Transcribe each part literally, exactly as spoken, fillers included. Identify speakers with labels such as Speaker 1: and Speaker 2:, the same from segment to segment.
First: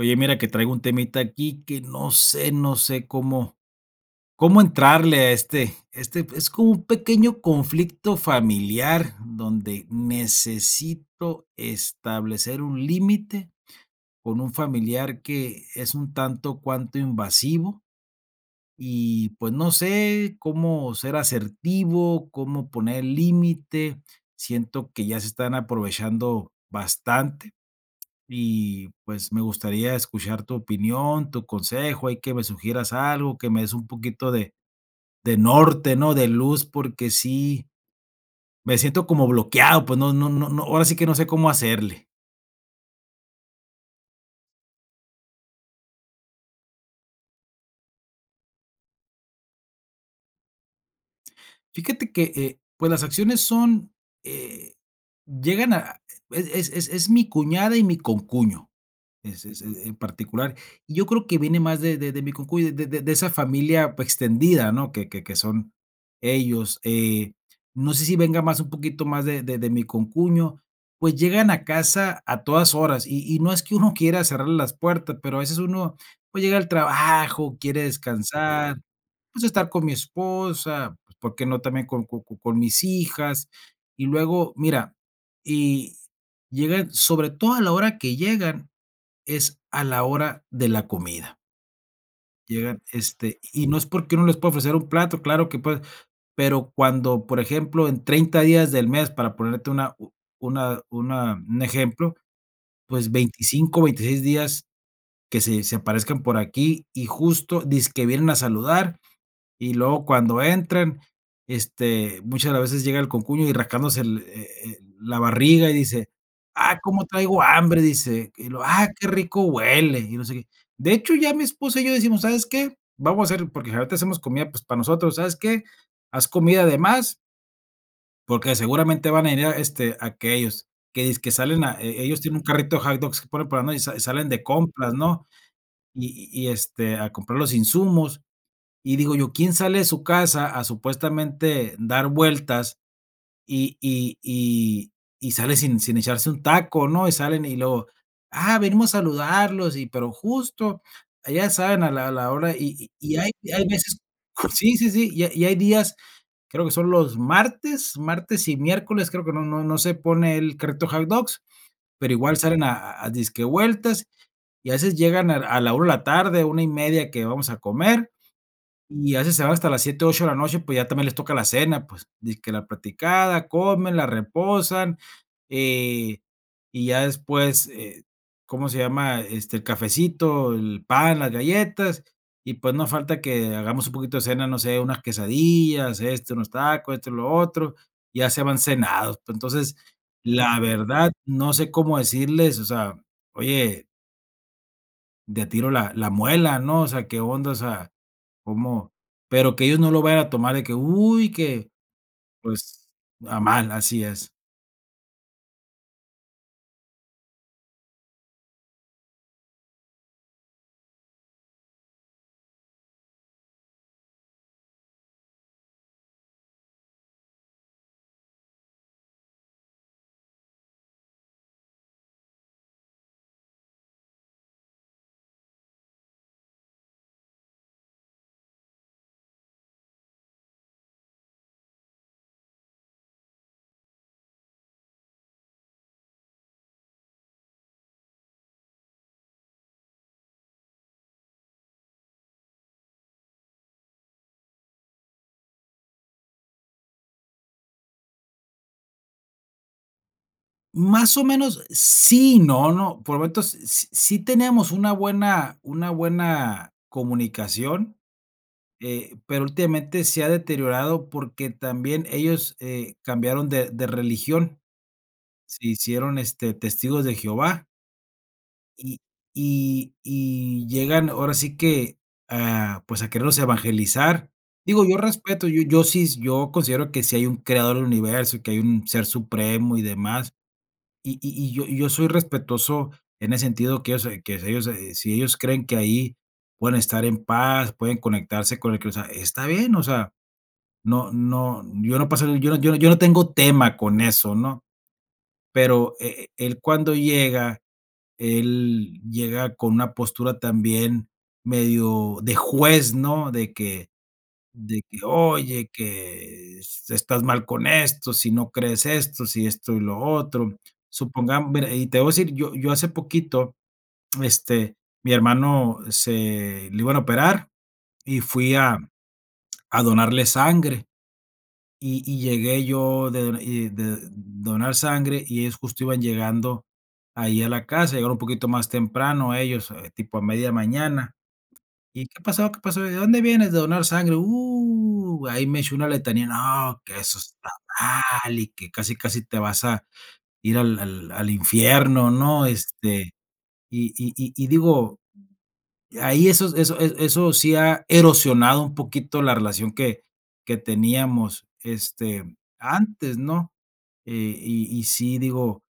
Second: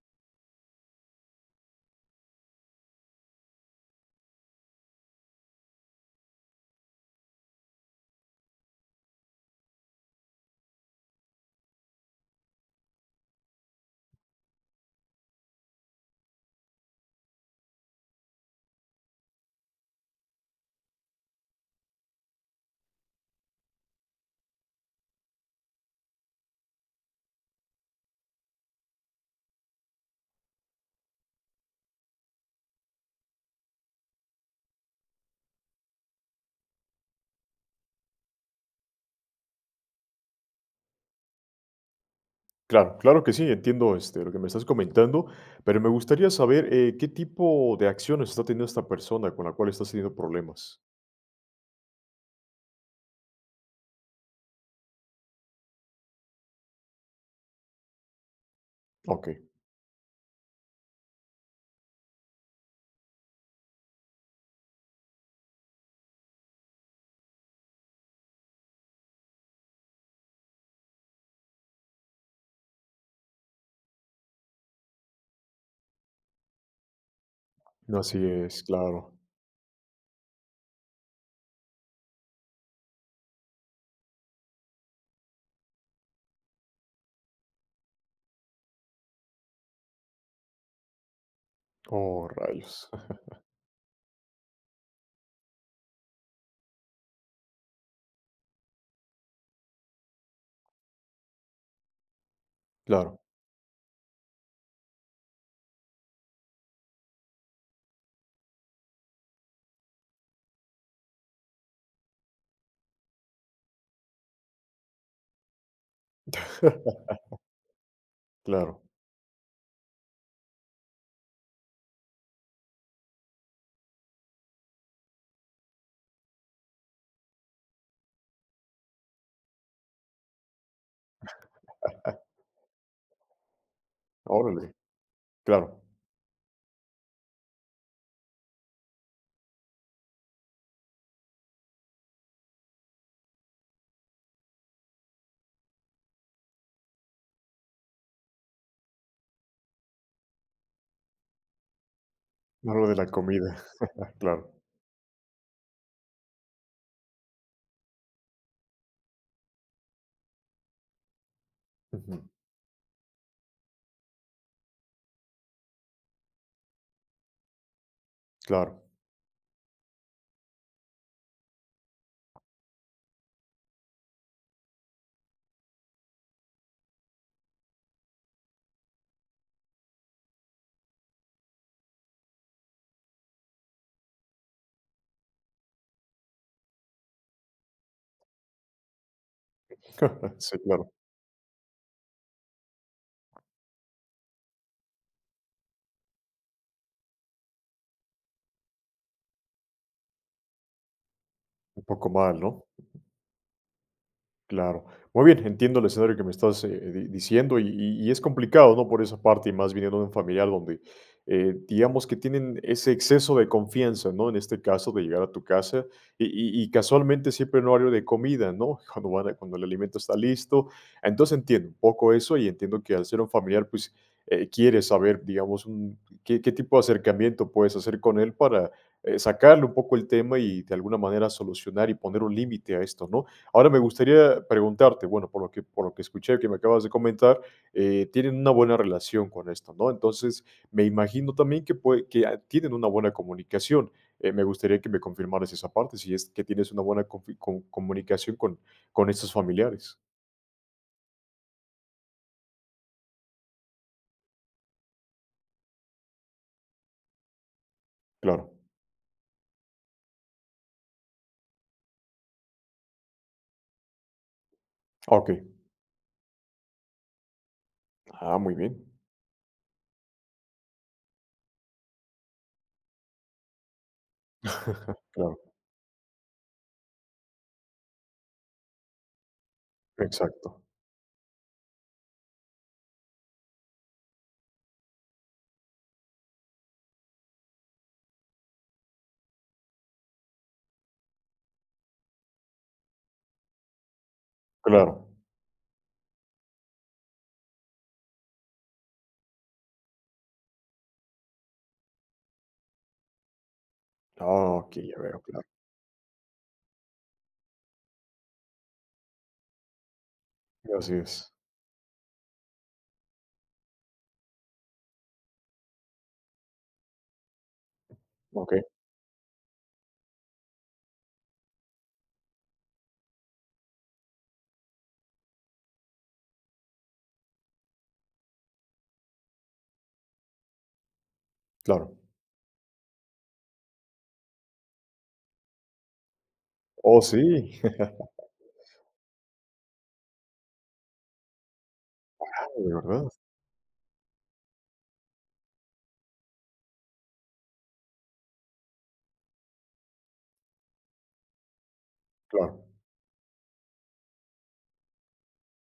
Speaker 1: Oye, mira que traigo un temita aquí que no sé no sé cómo cómo entrarle a este este, pues es como un pequeño conflicto familiar, donde necesito establecer un límite con un familiar que es un tanto cuanto invasivo y pues no sé cómo ser asertivo, cómo poner límite. Siento que ya se están aprovechando bastante y, pues, me gustaría escuchar tu opinión, tu consejo, ahí que me sugieras algo, que me des un poquito de de norte, ¿no? De luz porque sí me siento como bloqueado, pues no no no no ahora sí que no sé cómo hacerle.
Speaker 2: Claro, claro que sí, entiendo, este, lo que me estás comentando, pero me gustaría saber, eh, ¿qué tipo de acciones está teniendo esta persona con la cual estás teniendo problemas?
Speaker 1: Fíjate que, eh, pues, las acciones son, eh, llegan a es es es es mi cuñada y mi concuño.
Speaker 2: Okey.
Speaker 1: Es es en particular. Y yo creo que viene más de de de mi concuño, de de de esa familia, pues extendida, ¿no? Que que que son ellos. Eh, no sé si venga más un poquito más de de de mi concuño, pues llegan a casa a todas horas y y no es que uno quiera cerrarle las puertas, pero a veces uno, pues llega al trabajo, quiere
Speaker 2: Así es,
Speaker 1: descansar,
Speaker 2: claro.
Speaker 1: pues estar con mi esposa, pues por qué no también co co co con mis hijas. Y luego, mira, y llegan, sobre todo a la hora que llegan es a la hora de la comida.
Speaker 2: Oh,
Speaker 1: Llegan,
Speaker 2: rayos.
Speaker 1: este, y no es porque uno no les pueda ofrecer un plato, claro que puede, pero cuando, por ejemplo, en treinta días del mes para ponerte una u una una un ejemplo, pues,
Speaker 2: Claro.
Speaker 1: veinticinco, veintiséis días que se se aparezcan por aquí, y justo dizque vienen a saludar, y luego cuando entran, este, muchas de las veces llega el concuño y rascándose el eh, eh, la barriga y dice: "Ah, cómo traigo hambre", dice, y luego:
Speaker 2: Claro.
Speaker 1: "Ah, qué rico huele", y no sé qué. De hecho, ya mi esposa y yo decimos: "¿Sabes qué?, vamos a hacer", porque generalmente hacemos comida, pues, para nosotros, "¿Sabes qué?, haz comida de más" "porque seguramente van a venir, este, aquellos". Que dizque salen a eh, ellos tienen un carrito de hot dogs, por por ejemplo, y sa salen de
Speaker 2: Órale.
Speaker 1: compras, ¿no?,
Speaker 2: Claro.
Speaker 1: y y y este, a comprar los insumos. Y digo yo: "¿Quién sale de su casa a supuestamente dar vueltas y y y y sale sin sin echarse un taco?", ¿no?, y salen y luego: "Ah, venimos a saludarlos", y pero justo ya saben a la a la hora
Speaker 2: En hora
Speaker 1: y
Speaker 2: de la
Speaker 1: y hay
Speaker 2: comida.
Speaker 1: hay veces
Speaker 2: Claro.
Speaker 1: sí, sí, sí, y y hay días, creo que son los martes, martes y miércoles, creo que no no no se pone el carrito de hot dogs, pero
Speaker 2: Ujú.
Speaker 1: igual salen a a dizque vueltas, y a veces llegan a a la una de la tarde, una y media que vamos a comer,
Speaker 2: Claro.
Speaker 1: y a veces se van hasta las siete, ocho de la noche, pues, ya también les toca la cena, pues, dizque la platicada, comen, la reposan, eh, y ya después, eh, ¿cómo se llama?, este, el cafecito, el pan, las galletas, y pues, no falta que hagamos un poquito de cena, no sé, unas quesadillas, esto, unos tacos, esto y lo otro, ya se van cenados. Entonces,
Speaker 2: Sí,
Speaker 1: la
Speaker 2: claro.
Speaker 1: verdad, no sé cómo decirles, o sea, oye de tiro la la amuelan, ¿no?, o sea, ¿qué onda?, o sea, cómo, pero que ellos no lo vayan a tomar de que: "¡Uy, que",
Speaker 2: Un poco mal, ¿no?
Speaker 1: pues, a mal, así es.
Speaker 2: Claro. Muy bien, entiendo el escenario que me estás, eh eh, diciendo y y y es complicado, ¿no?, por esa parte, y más viniendo de un familiar donde, eh, digamos que tienen ese exceso de confianza, ¿no?, en este caso, de llegar a tu casa y y y casualmente siempre en horario de comida, ¿no?, cuando van a cuando el alimento está listo, entonces, entiendo un poco eso y entiendo que al ser un familiar, pues, eh, quiere saber, digamos, un qué qué tipo de acercamiento puedes hacer con él para, eh, sacarle un poco el tema y de alguna manera solucionar y poner un límite a esto, ¿no? Ahora me gustaría preguntarte, bueno, por lo que por lo que escuché, que me acabas de comentar, eh, tienen una buena relación con esto, ¿no?, entonces, me imagino también que pue que, a tienen una buena comunicación, eh, me gustaría que me confirmaras esa parte, si es que tienes una buena confi com comunicación con con estos familiares.
Speaker 1: Más o menos, sí y no, ¿no?, por momentos, s sí teníamos una buena una buena comunicación,
Speaker 2: Claro.
Speaker 1: eh, pero últimamente se ha deteriorado porque también ellos, eh, cambiaron de de religión.
Speaker 2: Ah, okey.
Speaker 1: Se hicieron, este, Testigos de Jehová.
Speaker 2: Ah, muy bien.
Speaker 1: Y y y llegan ahora sí que, ah, pues, a querernos evangelizar. Digo, yo
Speaker 2: Claro.
Speaker 1: respeto, yo yo sí, yo considero que sí hay un creador del universo, que hay un ser supremo y demás.
Speaker 2: Exacto.
Speaker 1: Y y yo, y yo soy respetuoso en ese sentido que ellos se que ellos se si ellos creen que ahí pueden estar en paz, pueden conectarse con el cre o sea, está bien, o sea, no no, yo no pasa, yo no yo no tengo tema con eso, ¿no?
Speaker 2: Claro.
Speaker 1: Pero eh, eh, él cuando llega, él llega con una postura también medio de juez, ¿no? De que
Speaker 2: Ah,
Speaker 1: de
Speaker 2: okey. Ya
Speaker 1: que:
Speaker 2: veo, claro.
Speaker 1: "Oye, que estás mal con esto, si no crees esto, si esto y lo otro".
Speaker 2: Así es.
Speaker 1: Supongamos mira, y te voy a decir, yo yo hace poquito, este, mi hermano se le iban a operar y fui
Speaker 2: Okey.
Speaker 1: a a donarle sangre. Y y llegué yo de do y de donar sangre, y ellos, justo, iban llegando ahí a la casa, llegaron un poquito más temprano ellos, tipo a media mañana.
Speaker 2: Claro.
Speaker 1: "¿Y qué pasó? ¿Qué pasó? ¿De dónde vienes?". "¿De donar sangre? Uh, ahí me echó una letanía, no, que
Speaker 2: Oh,
Speaker 1: eso está
Speaker 2: sí.
Speaker 1: mal, y que casi casi te vas a ir al al infierno, ¿no?
Speaker 2: Ajá, ¿de verdad?
Speaker 1: Este, y y y digo, ahí esos eso, eh, eso sí ha erosionado un poquito la relación que que teníamos, este,
Speaker 2: Claro.
Speaker 1: antes, ¿no? Eh, y y sí, digo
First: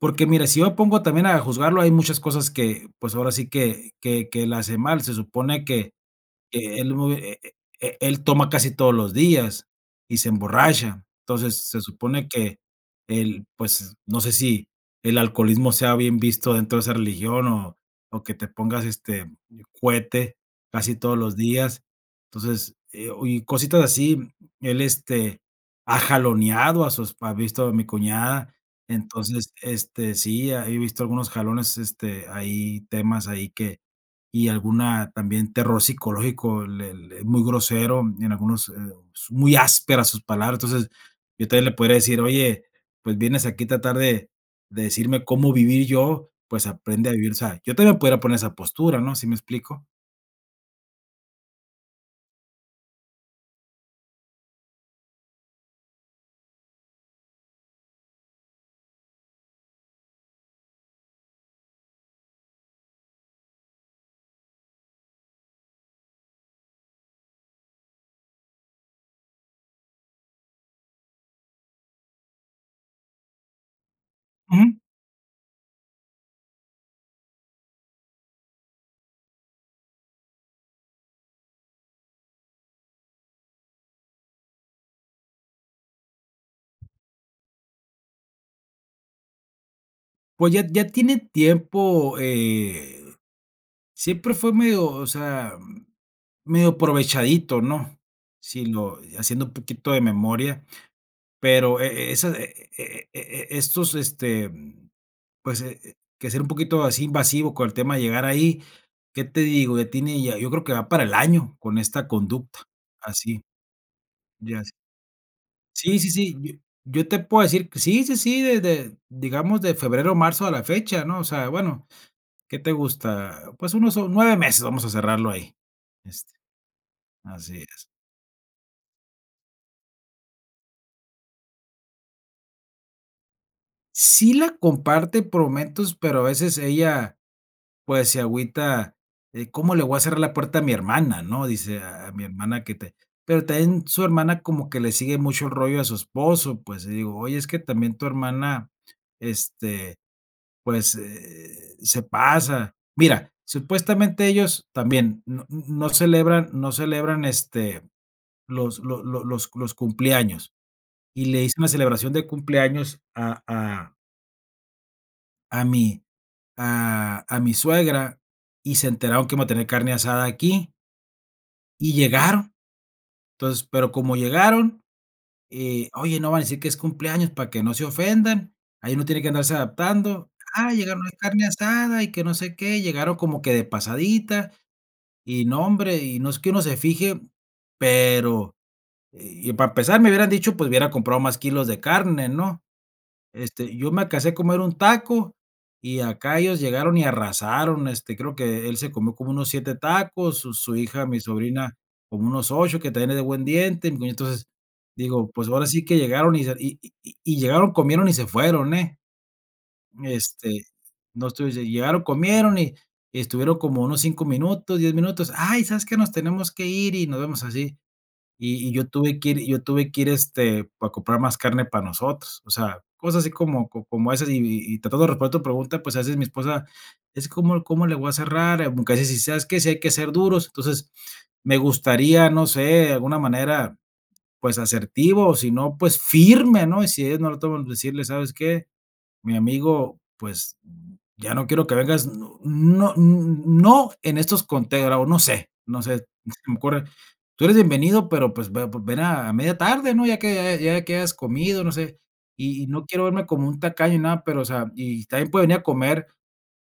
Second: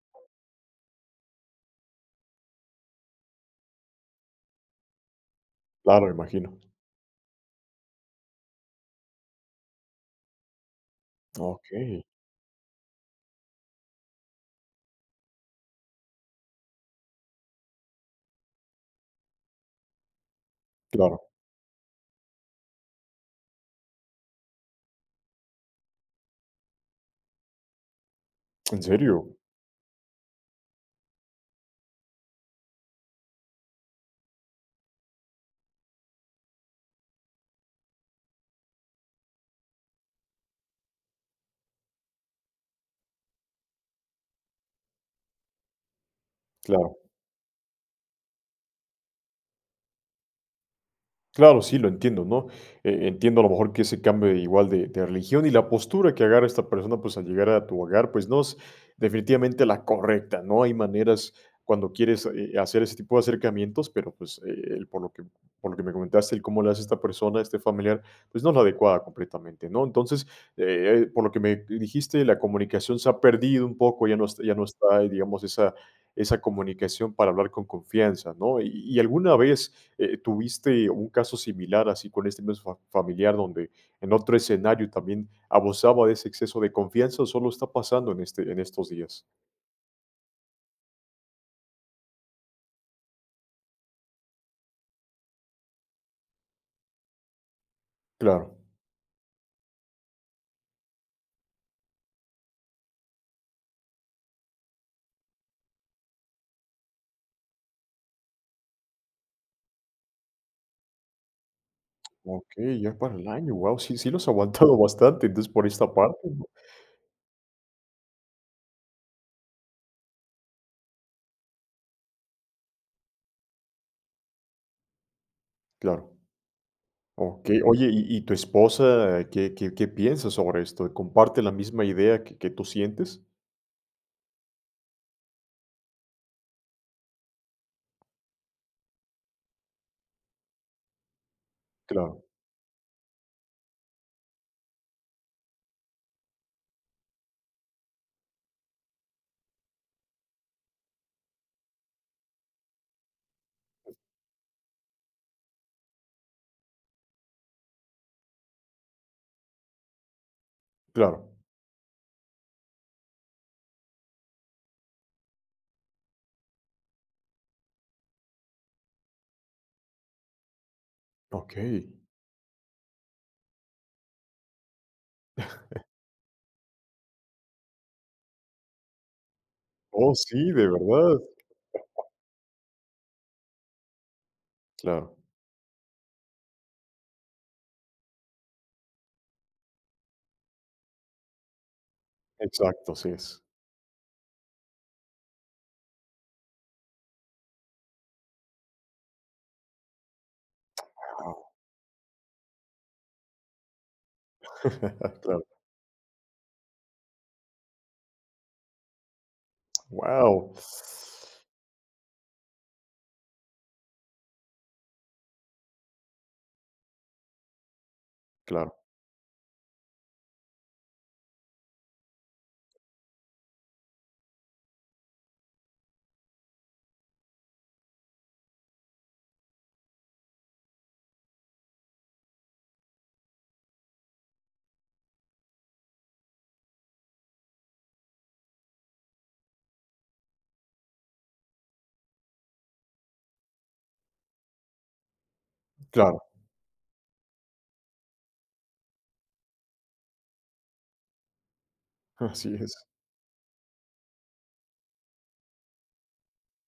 Speaker 1: porque mira, si yo pongo también a juzgarlo, hay muchas cosas que, pues, ahora sí que que que él hace mal, se supone que
Speaker 2: Claro, me imagino.
Speaker 1: que él bu eh eh él toma casi todos los días y se emborracha. Entonces, se
Speaker 2: Okey.
Speaker 1: supone que el pues, no sé, si el alcoholismo sea bien visto dentro de esa religión, o o que te pongas, este, cuete casi todos
Speaker 2: Claro.
Speaker 1: los días, entonces, eh, oye, y cositas así él este ha jaloneado a sus pa he visto a mi cuñada.
Speaker 2: ¿En serio?
Speaker 1: Entonces, este, sí, he visto algunos jalones, este, ahí temas, ahí que, y alguna también terror psicológico, le le es muy grosero, y en algunos, eh, muy áspera sus palabras. Entonces, yo todavía le podría decir: "Oye, pues, vienes aquí a tratar de de decirme cómo vivir yo, pues,
Speaker 2: Claro.
Speaker 1: aprende a vivir", o sea, yo todavía podría poner esa postura, ¿no? ¿Sí me explico?
Speaker 2: Claro, sí, lo entiendo, ¿no? E entiendo a lo mejor que ese cambio igual de de religión, y la postura que agarra esta persona, pues, al llegar a tu hogar, pues, no es definitivamente la correcta, ¿no? Hay maneras cuando quieres, eh eh, hacer ese tipo de acercamientos, pero, pues, eh eh, por lo que por lo que me comentaste, el cómo le hace esta persona, este familiar, pues, no es la adecuada completamente, ¿no? Entonces, eh eh, por lo que me dijiste, la comunicación se ha perdido un poco, ya no es ya no
Speaker 1: Ujú.
Speaker 2: está, digamos, esa esa comunicación para hablar con confianza, ¿no? Y y, ¿alguna vez, eh, tuviste un caso similar así con este mismo fa familiar donde en otro escenario también abusaba de ese exceso de confianza, o solo está pasando en este en estos días?
Speaker 1: Pues, ya ya tiene tiempo, eh, siempre fue medio, o sea medio aprovechadito, ¿no?
Speaker 2: Claro.
Speaker 1: Si lo haciendo un poquito de memoria, pero, eh, esa e e e e estos, este, pues, eh, que ser un poquito así invasivo con el tema de llegar ahí, ¿qué te digo? Ya tiene ya, yo creo que va para el año con esta conducta
Speaker 2: Okey, ya para el
Speaker 1: así,
Speaker 2: año, guau, sí, sí los ha
Speaker 1: ya sí.
Speaker 2: aguantado bastante, entonces por esta
Speaker 1: Sí sí
Speaker 2: parte,
Speaker 1: sí.
Speaker 2: ¿no?
Speaker 1: Yo yo te puedo decir sí, sí, sí, desde, digamos, de febrero, marzo a la fecha, ¿no? O sea, bueno, ¿qué te gusta? Pues, unos o nueve meses vamos a cerrarlo ahí,
Speaker 2: Claro,
Speaker 1: este. Así
Speaker 2: okey. Oye,
Speaker 1: es.
Speaker 2: y y tu esposa, ¿qué qué qué piensas sobre esto? ¿Comparte la misma idea que que tú sientes?
Speaker 1: Sí la comparte por momentos, pero a veces ella, pues, se agüita, eh, ¿cómo le voy a cerrar la puerta a mi hermana?, ¿no? Dice a a
Speaker 2: Claro.
Speaker 1: mi hermana que te pero también su hermana como que le sigue mucho el rollo a su esposo, pues, y digo: "Oye, es que también tu hermana, este, pues, eh, se pasa". Mira, supuestamente ellos, también no mm, no celebran no celebran, este, los lo lo los los cumpleaños, y
Speaker 2: Claro.
Speaker 1: le hice una celebración de cumpleaños a a a mi a a mi suegra y se enteraron que iba a tener carne asada aquí y
Speaker 2: Okey.
Speaker 1: llegaron. Entonces, pero como llegaron, eh oye, no vayas a decir que es cumpleaños para que no se ofendan, ahí uno tiene que andarse
Speaker 2: Oh,
Speaker 1: adaptando.
Speaker 2: sí, de
Speaker 1: Ah, llegaron a la
Speaker 2: verdad.
Speaker 1: carne asada y que no sé qué, llegaron como que de pasadita,
Speaker 2: Claro.
Speaker 1: y no hombre, y no es que uno se fije, pero y para empezar me hubieran dicho pues hubiera comprado más kilos de carne, ¿no?
Speaker 2: Exacto, así es.
Speaker 1: Este, yo me alcancé a comer un taco y acá ellos llegaron y arrasaron. Este, creo que él se comió como unos siete tacos, su su hija, mi
Speaker 2: Wao
Speaker 1: sobrina, como unos ocho que también es de buen diente, y como entonces, digo, pues
Speaker 2: Claro.
Speaker 1: ahora sí que llegaron y se y y y llegaron, comieron y se fueron, eh,
Speaker 2: Wao.
Speaker 1: este, no estuviesen, llegaron, comieron y y estuvieron como unos cinco minutos, diez minutos. Ay, ¿sabes qué? Nos tenemos que ir y nos vemos así. Y y
Speaker 2: Claro.
Speaker 1: yo tuve que ir yo tuve que ir, este, para comprar más carne para nosotros, o sea, cosas así como co como esas y y tratando de responder a tu pregunta, pues, a veces mi esposa, es: "¿Como cómo le voy a cerrar?". Aunque a veces dice: "¿Sabes qué?. Si hay que ser duros", entonces, me gustaría, no sé, alguna manera, pues, asertivo, si no, pues, firme, ¿no? Y si ellos no lo toman pues decirles: "¿Sabes qué, mi amigo?, pues, ya no quiero que vengas", no no, mm, no en estos, conteo, o no sé no sé, se
Speaker 2: Claro.
Speaker 1: me ocurre: "Tú eres bienvenido, pero pues ve ven a media tarde, ¿no? Ya que ya que hayas comido", no sé.
Speaker 2: Así
Speaker 1: Y y
Speaker 2: es.
Speaker 1: no quiero verme como un tacaño ni nada, pero, o sea, y también puede venir a comer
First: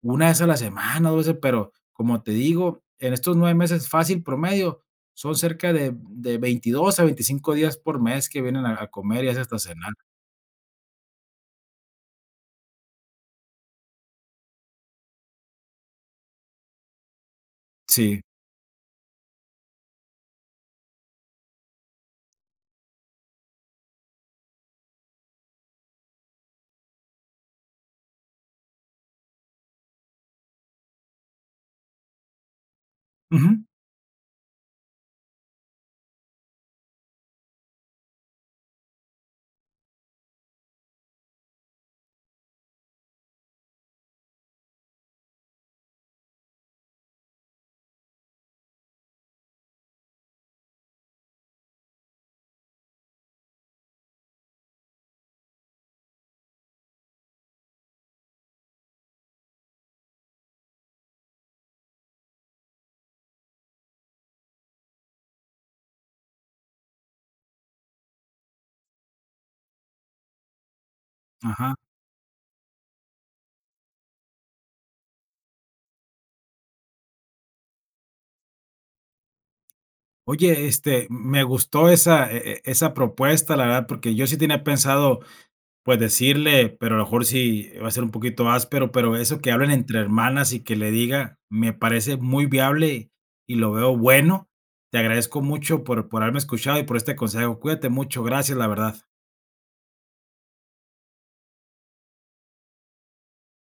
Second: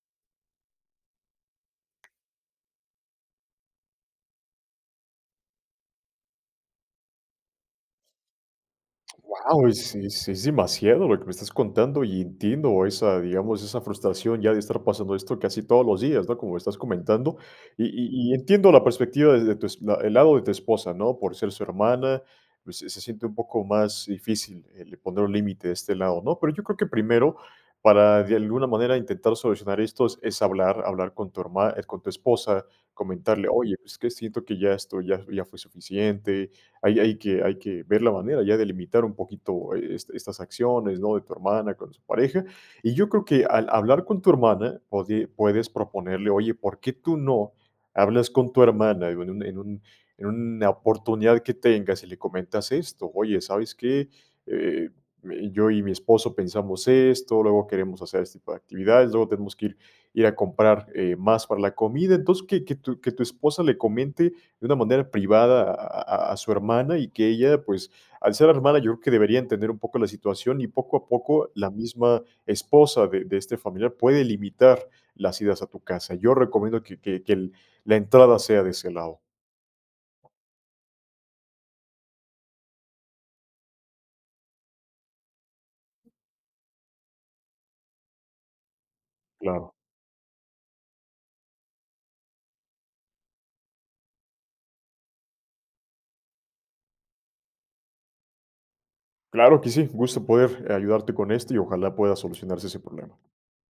Speaker 1: una vez a la semana, dos veces, pero, como te digo, en estos nueve meses fácil promedio, son cerca de de veintidos a veinticinco días por mes que vienen a a comer y a veces hasta
Speaker 2: Wao,
Speaker 1: cenar.
Speaker 2: sí sí es demasiado lo que me estás contando y entiendo esa, digamos, esa frustración ya de estar pasando esto casi todos los días, ¿no? Como me estás comentando. Y
Speaker 1: Sí.
Speaker 2: y y entiendo la perspectiva de de tu es eh, el lado de tu esposa, ¿no? Por ser su hermana, pues se se siente un poco más difícil el poner un límite de este lado, ¿no? Pero yo creo que primero, para de alguna manera intentar solucionar esto, es es hablar hablar con tu herma es con tu esposa, comentarle:
Speaker 1: Ujú.
Speaker 2: "Oye, pues es que siento que ya esto ya ya fue suficiente. Ahí hay que hay que ver la manera ya de limitar un poquito, eh, estas acciones, ¿no? De tu hermana, con su pareja". Y yo creo que al hablar con tu hermana, pode puedes proponerle. Oye, ¿por qué tú no hablas con tu hermana? en un en un en una oportunidad que tengas y le comentas esto: "Oye, ¿sabes qué? Eh, y yo y mi esposo pensamos esto, luego queremos hacer este tipo de actividades, luego tenemos que ir ir a comprar, eh, más para la comida". Entonces, que que tu que tu esposa le comente de una manera privada a a a su hermana y que ella, pues, al ser hermana, yo creo que debería entender un poco la situación y poco a poco la
Speaker 1: Ajá.
Speaker 2: misma esposa de de este familiar puede limitar las idas a tu casa. Yo recomiendo que que que el la entrada sea de ese lado.
Speaker 1: Oye, este, mm, me gustó esa e e esa propuesta, la verdad, porque yo sí tenía pensado, pues, decirle, pero a lo mejor sí va a ser un poquito áspero, pero eso que hablen
Speaker 2: Claro.
Speaker 1: entre hermanas y que le diga, me parece muy viable y lo veo bueno. Te agradezco mucho por por haberme escuchado y por este consejo. Cuídate mucho, gracias, la verdad.
Speaker 2: Claro que sí, gusto en poder ayudarte con esto y ojalá pueda solucionarse sin problema.